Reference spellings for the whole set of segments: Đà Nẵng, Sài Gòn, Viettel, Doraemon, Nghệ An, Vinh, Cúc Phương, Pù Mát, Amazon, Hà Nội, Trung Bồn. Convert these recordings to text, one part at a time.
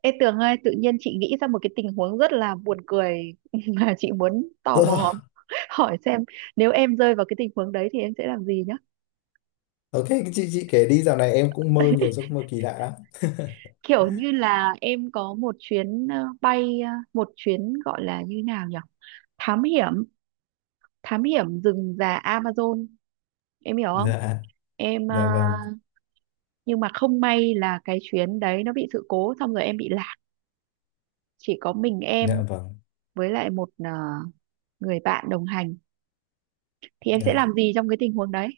Ê Tường ơi, tự nhiên chị nghĩ ra một cái tình huống rất là buồn cười mà chị muốn tò mò hỏi xem nếu em rơi vào cái tình huống đấy thì em sẽ làm gì nhá. Ok. Chị kể đi, dạo này em cũng mơ nhiều giấc mơ kỳ lạ lắm. Kiểu như là em có một chuyến bay, một chuyến gọi là như nào nhỉ? Thám hiểm, thám hiểm rừng già Amazon, em hiểu không? Dạ, Em dạ vâng, nhưng mà không may là cái chuyến đấy nó bị sự cố xong rồi em bị lạc, chỉ có mình em dạ vâng, với lại một người bạn đồng hành thì em sẽ dạ. làm gì trong cái tình huống đấy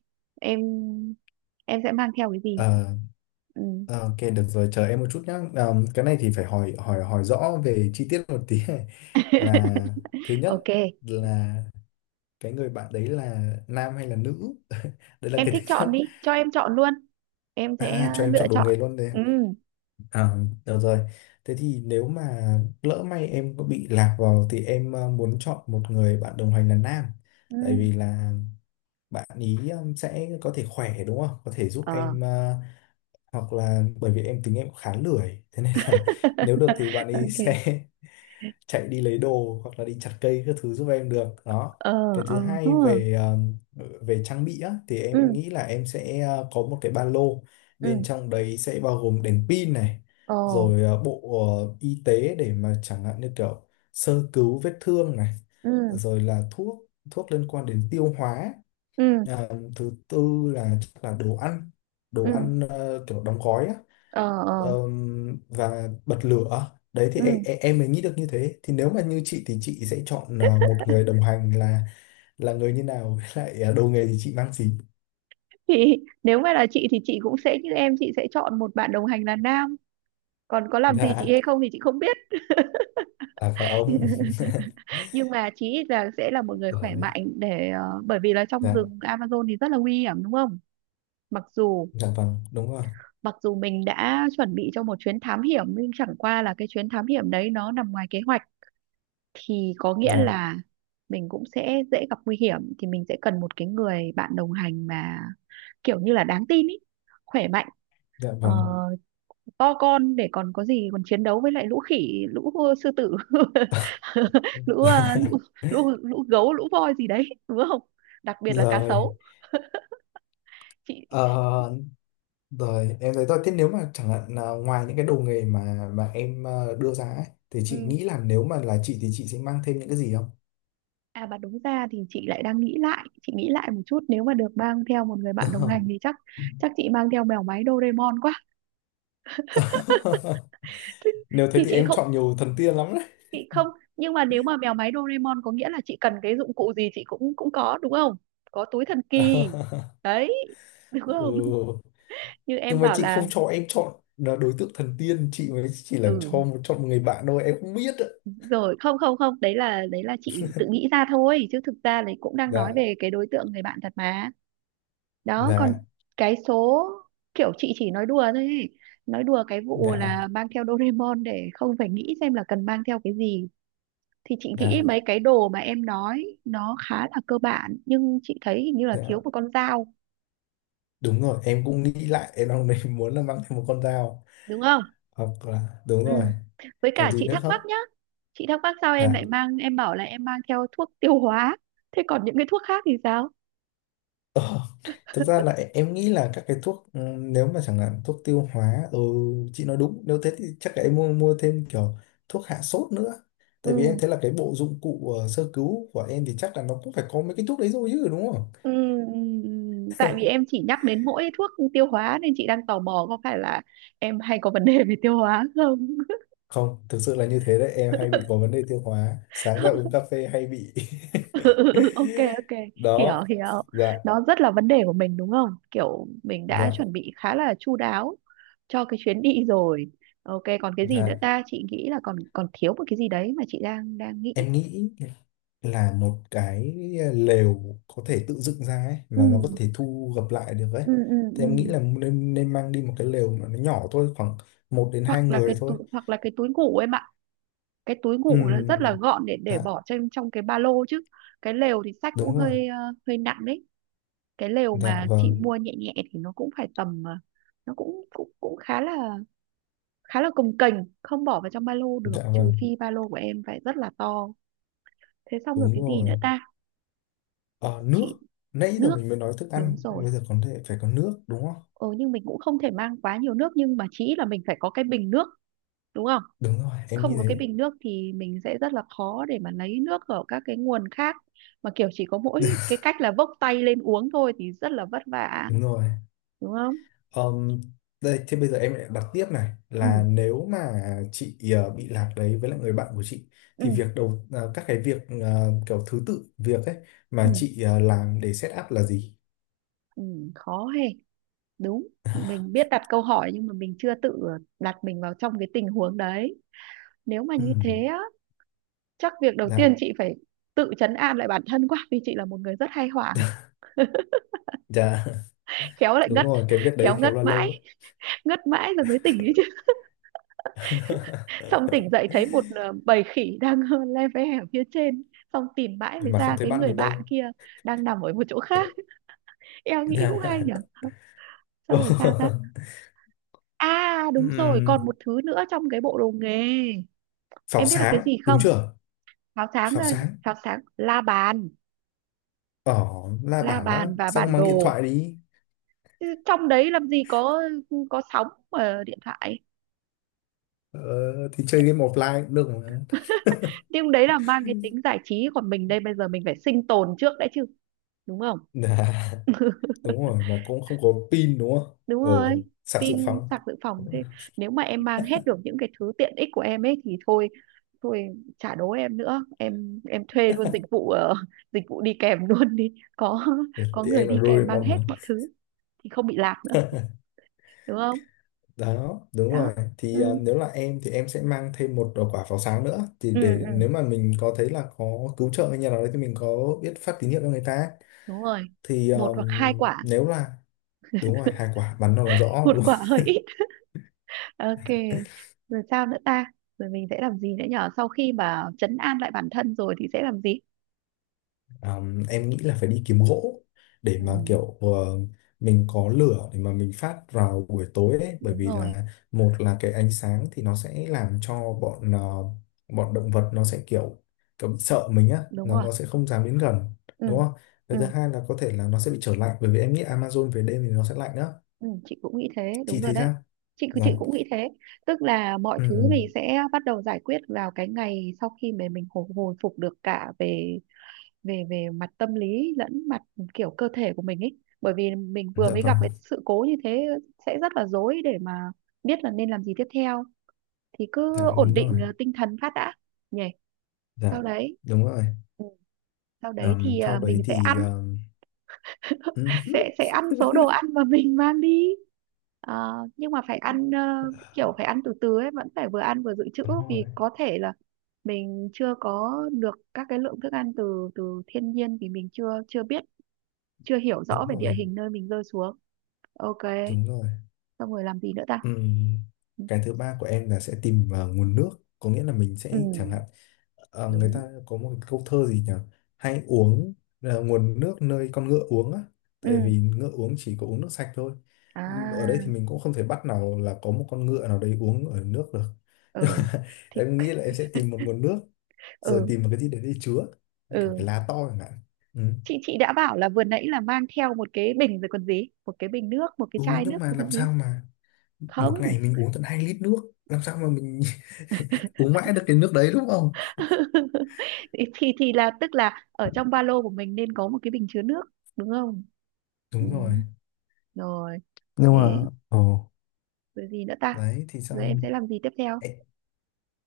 em sẽ mang theo cái gì Ờ, ừ. Ok được rồi, chờ em một chút nhá. Ờ, cái này thì phải hỏi hỏi hỏi rõ về chi tiết một tí này. Là thứ Ok nhất là cái người bạn đấy là nam hay là nữ đấy là em cái thứ thích chọn nhất. đi cho em chọn luôn em sẽ À, cho em lựa chọn đồ chọn nghề luôn. ừ À, được rồi. Thế thì nếu mà lỡ may em có bị lạc vào thì em muốn chọn một người bạn đồng hành là nam. Tại vì ừ là bạn ý sẽ có thể khỏe đúng không? Có thể giúp ờ em ờ, hoặc là bởi vì em tính em khá lười. Thế nên là nếu được thì bạn ý ok sẽ chạy đi lấy đồ hoặc là đi chặt cây các thứ giúp em được đó. ờ Cái ờ thứ hai hơ. về về trang bị á, thì Ừ em nghĩ là em sẽ có một cái ba lô, ừ bên trong đấy sẽ bao gồm đèn pin này, ờ rồi bộ y tế để mà chẳng hạn như kiểu sơ cứu vết thương này, ừ rồi là thuốc thuốc liên quan đến tiêu hóa, ừ à, thứ tư là chắc là đồ ăn, ừ đồ ăn kiểu đóng gói á. ờ ờ Và bật lửa đấy thì ừ em mới nghĩ được như thế. Thì nếu mà như chị thì chị sẽ chọn à, một người đồng hành là người như nào với lại à, đồ nghề thì chị mang gì? thì nếu mà là chị thì chị cũng sẽ như em chị sẽ chọn một bạn đồng hành là nam còn có làm gì chị Dạ, hay không thì chị không biết. à phải ông. Nhưng mà chí ít là sẽ là một người khỏe Rồi, mạnh để bởi vì là trong dạ, rừng Amazon thì rất là nguy hiểm đúng không? Mặc dù dạ vâng đúng rồi, mặc dù mình đã chuẩn bị cho một chuyến thám hiểm nhưng chẳng qua là cái chuyến thám hiểm đấy nó nằm ngoài kế hoạch thì có nghĩa dạ, là mình cũng sẽ dễ gặp nguy hiểm thì mình sẽ cần một cái người bạn đồng hành mà kiểu như là đáng tin ý, khỏe mạnh. dạ Ờ, vâng. to con để còn có gì còn chiến đấu với lại lũ khỉ lũ sư tử, lũ lũ lũ lũ gấu lũ voi gì đấy đúng không, đặc biệt là cá Rồi. sấu chị Ờ, Rồi em thấy thôi, thế nếu mà chẳng hạn là ngoài những cái đồ nghề mà em ờ, đưa ra ấy, thì ừ, chị nghĩ là nếu mà là chị thì chị sẽ mang thêm những cái gì? à mà đúng ra thì chị lại đang nghĩ lại chị nghĩ lại một chút nếu mà được mang theo một người bạn đồng Không. hành thì chắc chắc chị mang theo mèo máy Doraemon quá. thì, Nếu thế thì thì em chọn nhiều thần tiên lắm đấy. chị không nhưng mà nếu mà mèo máy Doraemon có nghĩa là chị cần cái dụng cụ gì chị cũng cũng có đúng không, có túi thần kỳ đấy đúng Ừ. không như em Nhưng mà bảo chị là không cho em chọn là đối tượng thần tiên, chị mới chỉ là cho ừ chọn một người bạn thôi, em không biết ạ. rồi không không không đấy là đấy là chị tự nghĩ ra thôi chứ thực ra đấy cũng đang nói Dạ, về cái đối tượng người bạn thật mà. Đó còn dạ, cái số kiểu chị chỉ nói đùa thôi ấy. Nói đùa cái vụ dạ, là mang theo Doraemon để không phải nghĩ xem là cần mang theo cái gì thì chị nghĩ dạ, mấy cái đồ mà em nói nó khá là cơ bản nhưng chị thấy hình như là dạ. thiếu một con dao Đúng rồi, em cũng nghĩ lại, em đang định muốn là mang thêm một con dao. đúng không Hoặc là, đúng ừ. rồi, Với còn cả gì chị nữa thắc mắc không? nhá chị thắc mắc sao em lại Dạ. mang em bảo là em mang theo thuốc tiêu hóa thế còn những cái thuốc khác thì sao Ờ, thực ra là em nghĩ là các cái thuốc ừ, nếu mà chẳng hạn thuốc tiêu hóa ừ, chị nói đúng. Nếu thế thì chắc là em mua mua thêm kiểu thuốc hạ sốt nữa, ừ tại vì em thấy là cái bộ dụng cụ ờ, sơ cứu của em thì chắc là nó cũng phải có mấy cái thuốc đấy rồi chứ đúng không? Ừ, ừ, ừ. Tại vì em chỉ nhắc đến mỗi thuốc tiêu hóa nên chị đang tò mò có phải là em hay có vấn đề về tiêu hóa không? Không, thực sự là như thế đấy, em hay bị có vấn đề tiêu hóa, sáng ra uống cà phê hay bị. Ừ, ừ, ừ, ok ok hiểu Đó, hiểu dạ, đó rất là vấn đề của mình đúng không kiểu mình đã dạ, chuẩn bị khá là chu đáo cho cái chuyến đi rồi. Ok còn cái gì nữa dạ. ta chị nghĩ là còn còn thiếu một cái gì đấy mà chị đang đang nghĩ Em nghĩ là một cái lều có thể tự dựng ra ấy ừ mà nó có thể thu gập lại được ấy, ừ ừ, thì ừ. em nghĩ là nên nên mang đi một cái lều mà nó nhỏ thôi, khoảng 1 đến 2 Hoặc là cái người thôi. túi hoặc là cái túi ngủ em ạ, cái túi ngủ nó rất là Ừ, gọn để dạ, bỏ trên trong cái ba lô chứ cái lều thì xách cũng đúng rồi, hơi hơi nặng đấy. Cái lều dạ mà chị vâng, mua nhẹ nhẹ thì nó cũng phải tầm nó cũng cũng cũng khá là cồng kềnh không bỏ vào trong ba lô được dạ trừ vâng, phi ba lô của em phải rất là to. Thế xong rồi đúng cái gì rồi. nữa ta Ờ, nước. chị Nãy giờ nước mình mới nói thức đúng ăn, rồi bây giờ còn thể phải có nước đúng không? ừ nhưng mình cũng không thể mang quá nhiều nước nhưng mà chỉ là mình phải có cái bình nước đúng không, Đúng rồi em nghĩ không có cái thế. bình nước thì mình sẽ rất là khó để mà lấy nước ở các cái nguồn khác mà kiểu chỉ có mỗi cái cách là vốc tay lên uống thôi thì rất là vất vả Đúng rồi. đúng không Ờm, đây, thế bây giờ em lại đặt tiếp này, ừ là nếu mà chị ờ, bị lạc đấy với lại người bạn của chị, ừ thì việc đầu ờ, các cái việc ờ, kiểu thứ tự việc ấy ừ, mà chị ờ, làm để set up là gì? ừ khó hề đúng mình biết đặt câu hỏi nhưng mà mình chưa tự đặt mình vào trong cái tình huống đấy nếu mà như Ừm, thế á chắc việc đầu tiên dạ, chị phải tự trấn an lại bản thân quá vì chị là một người rất hay hoảng dạ, khéo lại đúng ngất rồi, cái việc khéo đấy khéo là lâu ấy. ngất mãi rồi mới tỉnh ý xong tỉnh dậy thấy một bầy khỉ đang le ve ở phía trên xong tìm mãi mới Mà ra không thấy cái bạn người mình bạn đâu. kia đang nằm ở một chỗ khác. Em nghĩ Dạ. cũng hay nhỉ xong rồi sao ta, à đúng rồi còn Ừm, một thứ nữa trong cái bộ đồ nghề pháo em biết là cái sáng, gì đúng không, chưa? pháo sáng Pháo là- sáng. pháo sáng Ờ, la la bản đó, bàn và bản xong mang điện đồ. thoại đi. Chứ trong đấy làm gì có sóng ở điện thoại, Ờ, thì chơi game offline cũng được mà. nhưng đấy là mang cái tính giải trí còn mình đây bây giờ mình phải sinh tồn trước đã chứ đúng không, Dạ, đúng rồi, mà cũng không có pin đúng không? đúng Ờ, rồi sạc dự pin phòng. sạc dự phòng thế nếu mà em mang hết được những cái thứ tiện ích của em ấy thì thôi thôi trả đố em nữa em thuê luôn dịch vụ dịch vụ đi kèm luôn đi Ừ, có thì người em là đi kèm mang Doraemon hết mà. mọi thứ thì không bị lạc nữa đúng không Đó, đúng đó rồi. Thì ờ, ừ nếu là em thì em sẽ mang thêm một ờ, quả pháo sáng nữa, thì ừ, để ừ. nếu mà mình có thấy là có cứu trợ hay nhà nào đấy thì mình có biết phát tín hiệu cho người ta. Đúng rồi Thì một hoặc hai quả nếu là đúng rồi, hai quả bắn nó là rõ một đúng. quả hơi ít ok rồi sao nữa ta rồi mình sẽ làm gì nữa nhở sau khi mà trấn an lại bản thân rồi thì sẽ làm gì Em nghĩ là phải đi kiếm gỗ để ừ, mà kiểu ờ, mình có lửa để mà mình phát vào buổi tối ấy, bởi đúng vì rồi là một là cái ánh sáng thì nó sẽ làm cho bọn ờ, bọn động vật nó sẽ kiểu kiểu bị sợ mình á, đúng rồi nó sẽ không dám đến gần ừ. đúng không? Ừ Và thứ hai là có thể là nó sẽ bị trở lạnh bởi vì em nghĩ Amazon về đêm thì nó sẽ lạnh á. Ừ, chị cũng nghĩ thế đúng Chị rồi thấy đấy sao? chị Dạ. cũng nghĩ thế tức là mọi thứ Ừ. mình sẽ bắt đầu giải quyết vào cái ngày sau khi mà mình hồi, hồi phục được cả về về về mặt tâm lý lẫn mặt kiểu cơ thể của mình ấy bởi vì mình vừa Dạ mới gặp vâng. cái sự cố như thế sẽ rất là rối để mà biết là nên làm gì tiếp theo thì Dạ cứ ổn đúng định rồi. Tinh thần phát đã nhỉ Dạ sau đấy đúng rồi. ừ, sau đấy thì Sau mình đấy sẽ thì ăn ừ, sẽ ăn số đồ ăn mà mình mang đi. Ờ, nhưng mà phải ăn kiểu phải ăn từ từ ấy vẫn phải vừa ăn vừa dự trữ đúng vì rồi, có thể là mình chưa có được các cái lượng thức ăn từ từ thiên nhiên vì mình chưa chưa biết chưa hiểu rõ đúng về rồi, địa hình nơi mình rơi xuống ok đúng rồi. xong rồi làm gì nữa ta Ừm, cái thứ ba của em là sẽ tìm vào nguồn nước, có nghĩa là mình ừ sẽ chẳng hạn ờ, người đúng ta có một câu thơ gì nhỉ, hãy uống ờ, nguồn nước nơi con ngựa uống á, tại vì ừ ngựa uống chỉ có uống nước sạch thôi. Ở đây thì à mình cũng không thể bắt nào là có một con ngựa nào đấy uống ở nước được, nhưng ừ mà thì em nghĩ là em sẽ tìm một nguồn nước rồi ừ tìm một cái gì đấy để chứa, như kiểu ừ cái lá to chẳng hạn. Ừ. chị đã bảo là vừa nãy là mang theo một cái bình rồi còn gì một cái bình nước một cái Ừ, chai nước nhưng mà rồi còn làm gì sao mà không. một ngày mình uống tận 2 lít nước, làm sao mà mình uống mãi được cái nước đấy đúng không? Thì là tức là ở trong ba lô của mình nên có một cái bình chứa nước đúng không ừ. Đúng rồi, Rồi nhưng mà thế ồ rồi gì nữa ta đấy thì rồi sao? em sẽ làm gì tiếp theo em,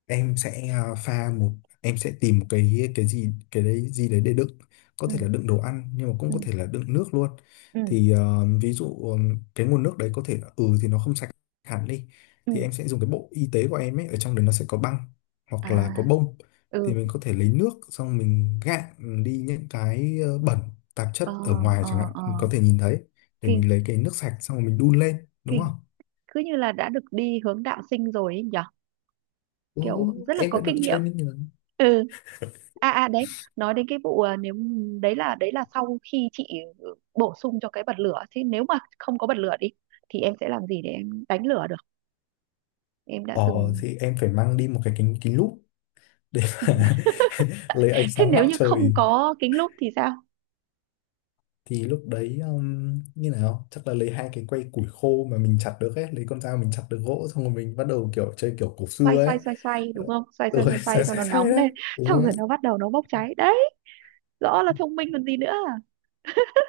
em sẽ à, pha một em sẽ tìm một cái gì cái đấy gì đấy để đựng, có ừ thể là đựng đồ ăn nhưng mà cũng ừ có thể là đựng nước luôn. ừ Thì ờ, ví dụ cái nguồn nước đấy có thể là ừ thì nó không sạch hẳn đi, ừ thì em sẽ dùng cái bộ y tế của em ấy, ở trong đấy nó sẽ có băng hoặc à là có bông, thì ừ mình có thể lấy nước xong mình gạn đi những cái ờ, bẩn tạp ờ chất ở ngoài, ờ chẳng hạn ờ mình có thể nhìn thấy, để kinh mình lấy cái nước sạch xong rồi mình đun lên đúng kinh không? cứ như là đã được đi hướng đạo sinh rồi ấy nhở Ừ, kiểu rất là em có đã được kinh nghiệm training rồi. ừ à à đấy nói đến cái vụ à, nếu đấy là sau khi chị bổ sung cho cái bật lửa chứ nếu mà không có bật lửa đi thì em sẽ làm gì để em đánh lửa em đã Ờ, từng. thì em phải mang đi một cái kính kính lúp để mà lấy ánh Thế sáng nếu mặt như không trời. có kính lúp thì sao Thì lúc đấy như nào chắc là lấy 2 cái que củi khô mà mình chặt được ấy, lấy con dao mình chặt được gỗ xong rồi mình bắt đầu kiểu chơi kiểu cổ xoay xưa ấy. xoay xoay xoay đúng Ờ, không xoay xoay rồi xoay xoay sai cho sai nó sai nóng đấy, lên đúng xong không rồi ấy? nó bắt đầu nó bốc cháy đấy rõ là thông minh còn gì nữa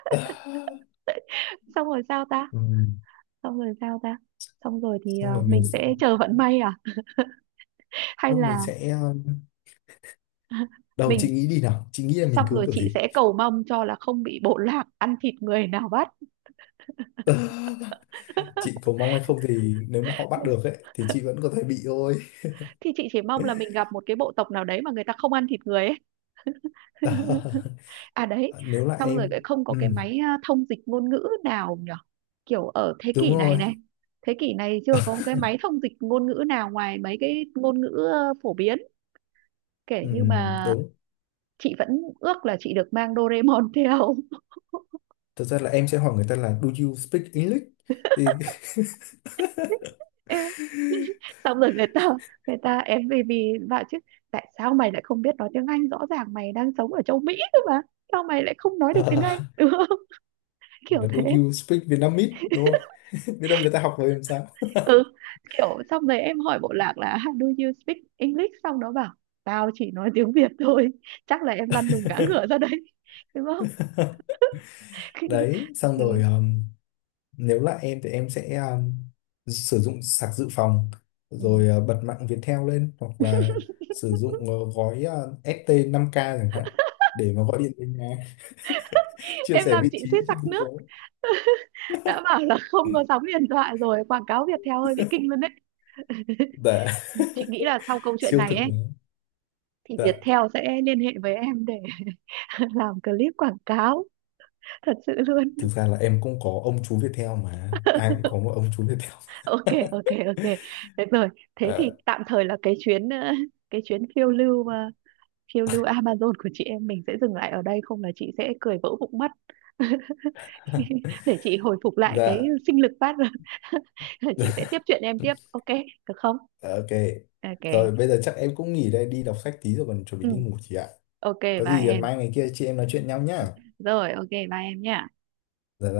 Ờ, xong rồi sao ta ừ, xong rồi sao ta xong rồi thì xong rồi mình mình sẽ sẽ chờ vận may à hay Ô, mình là sẽ đầu mình chị nghĩ đi nào, chị nghĩ là xong mình cứu rồi kiểu chị gì? sẽ cầu mong cho là không bị bộ lạc ăn thịt người nào bắt. Ờ, chị có mong hay không thì nếu mà họ bắt được ấy thì chị vẫn có thể bị thôi. Thì chị chỉ mong là mình gặp một cái bộ tộc nào đấy mà người ta không ăn thịt người ấy. À đấy, Ờ, nếu là xong rồi em lại không có ừ, cái máy thông dịch ngôn ngữ nào nhở? Kiểu ở thế đúng kỷ này rồi, này, thế kỷ này chưa có cái máy thông dịch ngôn ngữ nào ngoài mấy cái ngôn ngữ phổ biến. Kể ừ, như mà đúng. chị vẫn ước là chị được mang Doraemon theo. Thật ra là em sẽ hỏi người ta là do you speak English thì. Ê, xong rồi người ta em vì vì bảo chứ tại sao mày lại không biết nói tiếng Anh rõ ràng mày đang sống ở châu Mỹ cơ mà sao mày lại không nói được tiếng Anh À, đúng không hoặc kiểu là do thế you speak Vietnamese đúng không? Biết đâu người ta học rồi làm sao. ừ kiểu xong rồi em hỏi bộ lạc là "How do you speak English xong nó bảo tao chỉ nói tiếng Việt thôi", chắc là em lăn đùng ngã ngửa ra đấy đúng không Đấy xong ừ. rồi nếu là em thì em sẽ sử dụng sạc dự phòng rồi Ừ. ờ, bật mạng Viettel lên hoặc là sử dụng ờ, gói ST 5K chẳng hạn để mà gọi điện đến nhà, chia Em sẻ làm vị chị trí suýt chứ sặc không có. nước đã bảo là không có sóng điện thoại rồi quảng cáo Viettel hơi bị kinh luôn đấy. Dạ. Chị nghĩ là sau câu chuyện Siêu này thực ấy mà. thì Dạ, Viettel sẽ liên hệ với em để làm clip quảng cáo thật sự luôn. thực ra là em cũng có ông chú Viettel, mà ai cũng có một ông chú Viettel. Ok ok ok được rồi thế thì Ờ, tạm thời là cái chuyến cái chuyến phiêu lưu phiêu lưu Amazon của chị em mình sẽ dừng lại ở đây không là chị sẽ cười vỡ bụng mất. Để chị hồi phục lại cái dạ, sinh lực phát rồi chị sẽ dạ, tiếp chuyện em tiếp ok được không ok. ok Rồi bây giờ chắc em cũng nghỉ đây, đi đọc sách tí rồi còn chuẩn bị ừ. đi ngủ chị ạ. Ok Có bye gì ờ, em mai ngày kia chị em nói chuyện nhau nhá. rồi ok bye em nha. Dạ dạ.